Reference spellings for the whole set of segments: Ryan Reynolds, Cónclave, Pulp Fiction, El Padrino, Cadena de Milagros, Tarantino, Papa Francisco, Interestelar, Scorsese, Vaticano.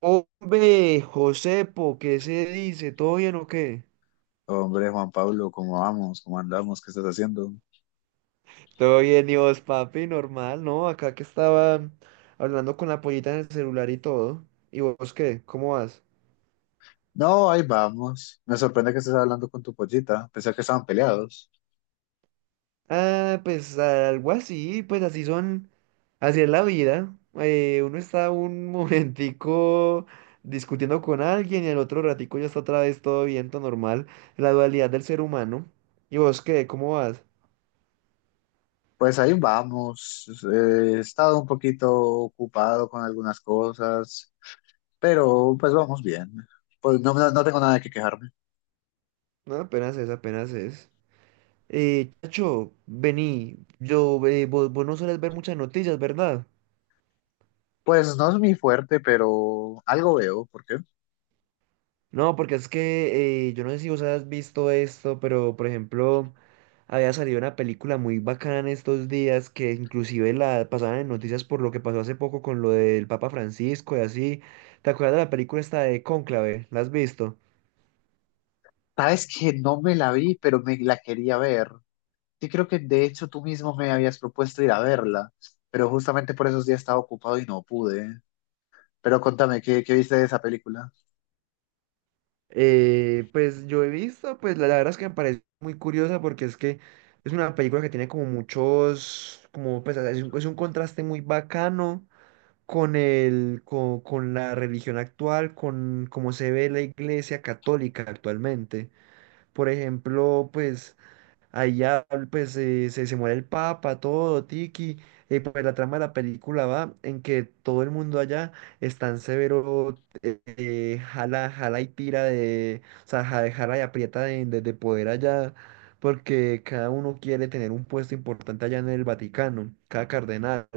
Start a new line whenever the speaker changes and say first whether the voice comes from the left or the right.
right: Hombre, Josepo, ¿qué se dice? ¿Todo bien o qué?
left: Hombre, Juan Pablo, ¿cómo vamos? ¿Cómo andamos? ¿Qué estás haciendo?
right: Todo bien, y vos, papi, normal, ¿no? Acá que estaba hablando con la pollita en el celular y todo. ¿Y vos qué? ¿Cómo vas?
left: No, ahí vamos. Me sorprende que estés hablando con tu pollita. Pensé que estaban peleados.
right: Ah, pues algo así, pues así son, así es la vida. Uno está un momentico discutiendo con alguien y el otro ratico ya está otra vez todo bien, todo normal. La dualidad del ser humano. ¿Y vos qué? ¿Cómo vas?
left: Pues ahí vamos. He estado un poquito ocupado con algunas cosas, pero pues vamos bien. Pues no tengo nada que quejarme.
right: No, apenas es, apenas es. Chacho, vení, vos no sueles ver muchas noticias, ¿verdad?
left: Pues no es mi fuerte, pero algo veo. ¿Por qué?
right: No, porque es que yo no sé si vos has visto esto, pero por ejemplo, había salido una película muy bacana en estos días que inclusive la pasaban en noticias por lo que pasó hace poco con lo del Papa Francisco y así. ¿Te acuerdas de la película esta de Cónclave? ¿La has visto?
left: Sabes que no me la vi, pero me la quería ver. Sí, creo que de hecho tú mismo me habías propuesto ir a verla, pero justamente por esos días estaba ocupado y no pude. Pero contame, ¿qué viste de esa película?
right: Pues yo he visto, pues la verdad es que me parece muy curiosa porque es que es una película que tiene como muchos, como pues es un contraste muy bacano con la religión actual, con cómo se ve la iglesia católica actualmente. Por ejemplo, pues allá pues se muere el papa, todo, tiki, y pues la trama de la película va en que todo el mundo allá es tan severo, jala, jala y tira de, o sea, jala y aprieta de poder allá, porque cada uno quiere tener un puesto importante allá en el Vaticano, cada cardenal.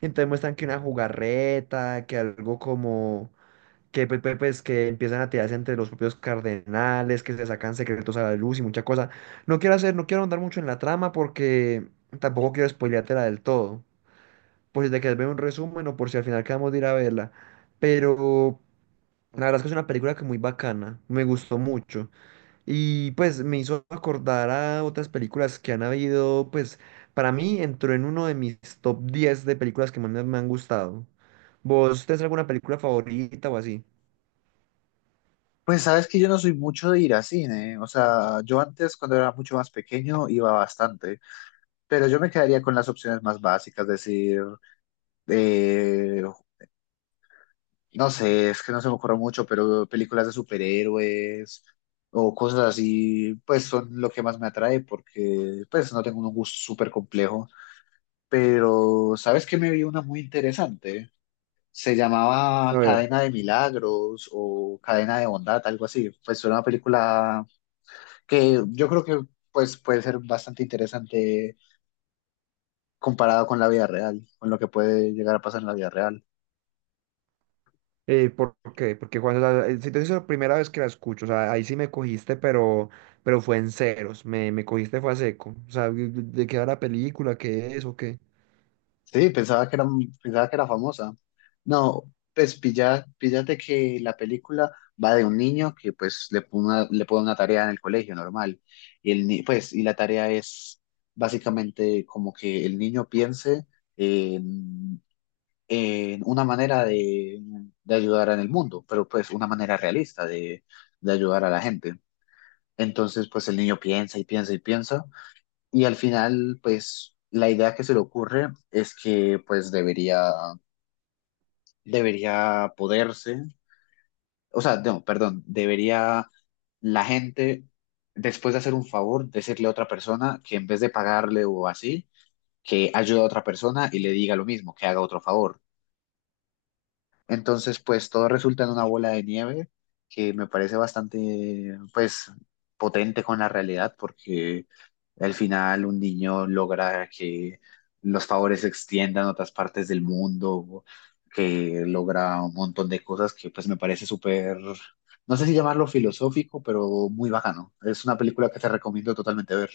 right: Entonces muestran que una jugarreta, que algo como, que pues, que empiezan a tirarse entre los propios cardenales, que se sacan secretos a la luz y mucha cosa. No quiero hacer, no quiero andar mucho en la trama porque tampoco quiero spoileártela del todo. Por si te quieres ver un resumen o por si al final quedamos de ir a verla. Pero la verdad es que es una película que muy bacana, me gustó mucho. Y pues me hizo acordar a otras películas que han habido, pues para mí entró en uno de mis top 10 de películas que más me, me han gustado. ¿Vos tenés alguna película favorita o así?
left: Pues sabes que yo no soy mucho de ir a cine, o sea, yo antes cuando era mucho más pequeño iba bastante, pero yo me quedaría con las opciones más básicas, decir, eh, no sé, es que no se me ocurre mucho, pero películas de superhéroes o cosas así, pues son lo que más me atrae porque pues no tengo un gusto súper complejo, pero sabes que me vi una muy interesante. Se llamaba
right: A ver.
left: Cadena de Milagros o Cadena de Bondad, algo así. Pues era una película que yo creo que pues puede ser bastante interesante comparado con la vida real, con lo que puede llegar a pasar en la vida real.
right: ¿Por qué? Porque cuando si te digo, la primera vez que la escucho, o sea, ahí sí me cogiste, pero fue en ceros, me cogiste fue a seco. O sea, ¿de qué va la película? ¿Qué es o qué?
left: Sí, pensaba que era famosa. No, pues pilla, píllate que la película va de un niño que pues le pone una tarea en el colegio normal. Y el, ni- pues, y la tarea es básicamente como que el niño piense en, en una manera de ayudar en el mundo, pero pues una manera realista de ayudar a la gente. Entonces, pues el niño piensa y piensa y piensa y al final, pues, la idea que se le ocurre es que, pues, debería poderse, o sea, no, perdón, debería la gente, después de hacer un favor, decirle a otra persona que en vez de pagarle o así, que ayude a otra persona y le diga lo mismo, que haga otro favor. Entonces, pues todo resulta en una bola de nieve que me parece bastante, pues, potente con la realidad porque al final un niño logra que los favores se extiendan a otras partes del mundo, que logra un montón de cosas que pues me parece súper, no sé si llamarlo filosófico, pero muy bacano. Es una película que te recomiendo totalmente ver.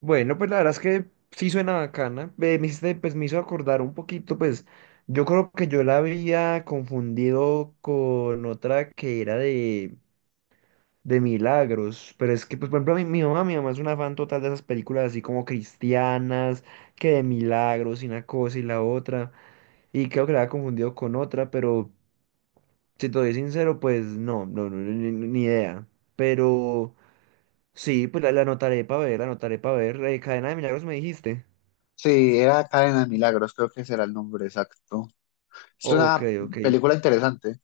right: Bueno, pues la verdad es que sí suena bacana. Pues me hizo acordar un poquito, pues yo creo que yo la había confundido con otra que era de Milagros, pero es que, pues por ejemplo, mi mamá es una fan total de esas películas así como cristianas, que de Milagros y una cosa y la otra, y creo que la había confundido con otra, pero si te doy sincero, pues no, no, no, ni idea. Pero sí, pues la anotaré para ver, la anotaré para ver. Cadena de Milagros me dijiste.
left: Sí, era Cadena de Milagros, creo que será el nombre exacto. Es
right: Ok,
left: una
right: ok.
left: película interesante.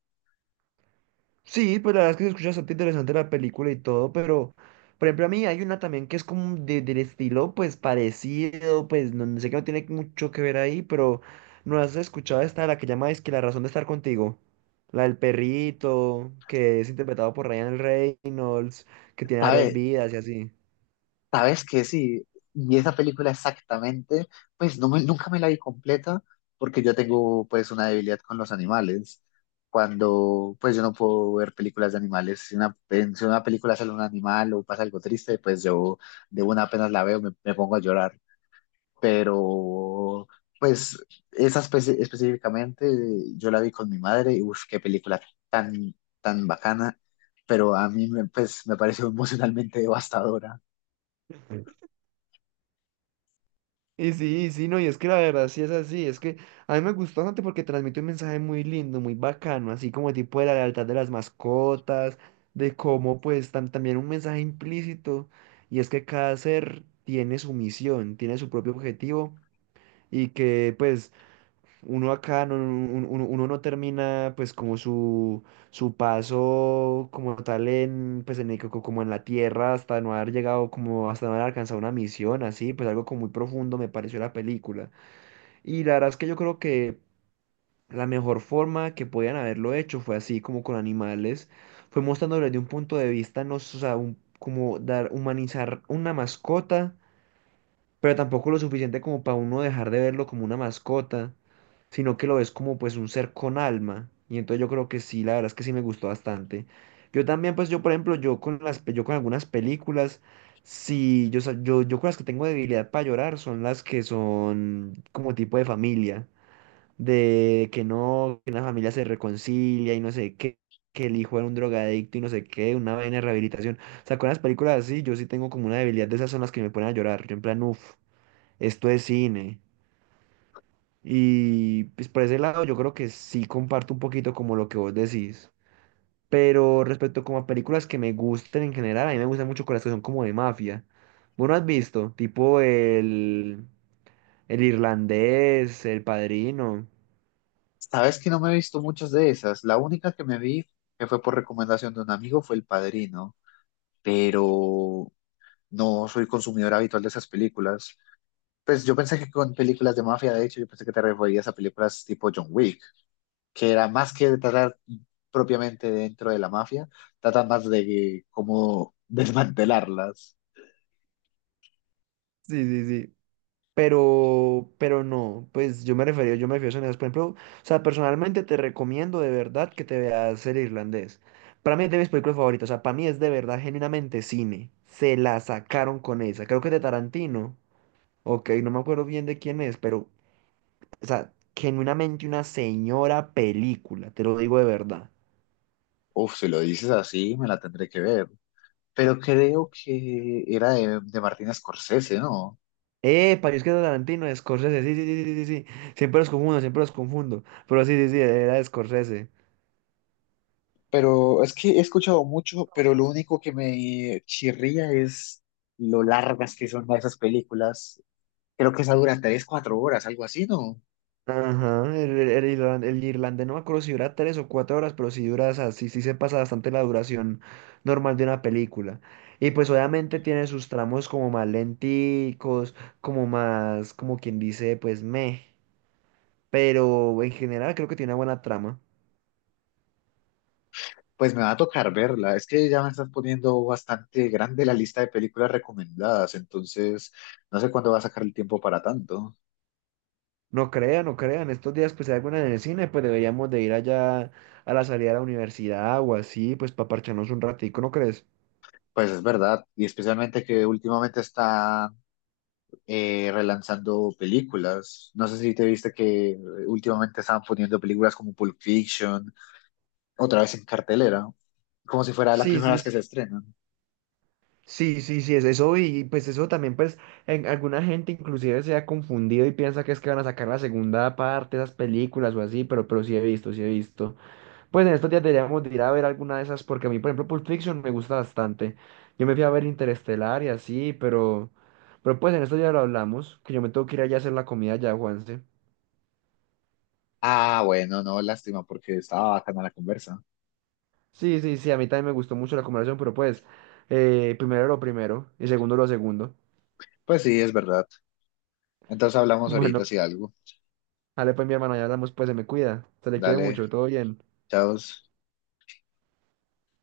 right: Sí, pues la verdad es que se escucha bastante interesante la película y todo, pero por ejemplo a mí hay una también que es como del estilo pues parecido, pues no, no sé que no tiene mucho que ver ahí, pero no has escuchado esta, la que llama es que la razón de estar contigo, la del perrito, que es interpretado por Ryan Reynolds, que tiene varias
left: ¿Sabe?
right: vidas y así.
left: Sabes que sí, y esa película exactamente, pues nunca me la vi completa porque yo tengo pues una debilidad con los animales. Cuando pues yo no puedo ver películas de animales, si una película sale un animal o pasa algo triste, pues yo de una apenas la veo me pongo a llorar. Pero pues esa específicamente yo la vi con mi madre y uff, qué película tan, tan bacana, pero pues me pareció emocionalmente devastadora.
right: Y sí, no, y es que la verdad sí es así, es que a mí me gustó bastante porque transmite un mensaje muy lindo, muy bacano, así como tipo de la lealtad de las mascotas, de cómo pues también un mensaje implícito, y es que cada ser tiene su misión, tiene su propio objetivo, y que pues uno acá no, uno no termina pues como su paso como tal en pues en el como en la tierra hasta no haber llegado, como hasta no haber alcanzado una misión, así pues algo como muy profundo me pareció la película, y la verdad es que yo creo que la mejor forma que podían haberlo hecho fue así como con animales, fue mostrándoles de un punto de vista no s- o sea, como dar humanizar una mascota, pero tampoco lo suficiente como para uno dejar de verlo como una mascota, sino que lo ves como pues un ser con alma. Y entonces yo creo que sí, la verdad es que sí me gustó bastante. Yo también, pues yo por ejemplo, yo con algunas películas, sí, yo con las que tengo debilidad para llorar son las que son como tipo de familia, de que no, que una familia se reconcilia y no sé qué, que el hijo era un drogadicto y no sé qué, una vaina de rehabilitación. O sea, con las películas así, yo sí tengo como una debilidad, de esas son las que me ponen a llorar. Yo en plan, uff, esto es cine. Y pues por ese lado yo creo que sí comparto un poquito como lo que vos decís. Pero respecto como a películas que me gusten en general, a mí me gustan mucho con las que son como de mafia. ¿Vos no has visto? Tipo el irlandés, El Padrino.
left: Sabes que no me he visto muchas de esas. La única que me vi, que fue por recomendación de un amigo, fue El Padrino, pero no soy consumidor habitual de esas películas. Pues yo pensé que con películas de mafia, de hecho, yo pensé que te referías a películas tipo John Wick, que era más que tratar propiamente dentro de la mafia, trata más de cómo desmantelarlas.
right: Sí, sí, sí. pero, no, pues yo me refería, yo me refiero a sonidos, por ejemplo, o sea, personalmente te recomiendo de verdad que te veas el irlandés. Para mí es de mis películas favoritas, o sea, para mí es de verdad genuinamente cine. Se la sacaron con esa, creo que es de Tarantino, ok, no me acuerdo bien de quién es, pero, o sea, genuinamente una señora película, te lo digo de verdad.
left: Uf, si lo dices así, me la tendré que ver. Pero creo que era de Martin Scorsese, ¿no?
right: Para es que es de Tarantino, de Scorsese, sí, sí, sí, sí, sí, sí, siempre los confundo, pero sí, sí, sí, era de Scorsese.
left: Pero es que he escuchado mucho, pero lo único que me chirría es lo largas que son esas películas. Creo que esa dura tres, cuatro horas, algo así, ¿no?
right: Ajá, el irlandés no me acuerdo si dura 3 o 4 horas, pero si dura, o sea, sí, sí se pasa bastante la duración normal de una película. Y pues obviamente tiene sus tramos como más lenticos, como más, como quien dice, pues meh. Pero en general creo que tiene una buena trama.
left: Pues me va a tocar verla. Es que ya me estás poniendo bastante grande la lista de películas recomendadas, entonces no sé cuándo va a sacar el tiempo para tanto.
right: No crean, no crean, estos días pues hay alguna en el cine, pues deberíamos de ir allá a la salida de la universidad o así, pues para parcharnos un ratico, ¿no crees?
left: Pues es verdad, y especialmente que últimamente está relanzando películas. No sé si te viste que últimamente estaban poniendo películas como Pulp Fiction otra vez en cartelera. Como si fuera la
right: Sí,
left: primera
right: sí,
left: vez que se estrenan.
right: sí, sí, sí, es eso, y pues eso también pues alguna gente inclusive se ha confundido y piensa que es que van a sacar la segunda parte de esas películas o así, pero, sí he visto, sí he visto. Pues en estos días deberíamos de ir a ver alguna de esas porque a mí por ejemplo Pulp Fiction me gusta bastante. Yo me fui a ver Interestelar y así, pero pues en estos días lo hablamos, que yo me tengo que ir allá a hacer la comida ya, Juanse.
left: Ah, bueno, no, lástima, porque estaba bacana la conversa.
right: Sí, sí, sí, a mí también me gustó mucho la conversación, pero pues primero lo primero y segundo lo segundo.
left: Pues sí, es verdad. Entonces hablamos ahorita
right: Bueno,
left: si algo.
right: dale, pues mi hermano, ya hablamos, pues se me cuida. Se le quiere
left: Dale,
right: mucho, todo bien.
left: chao.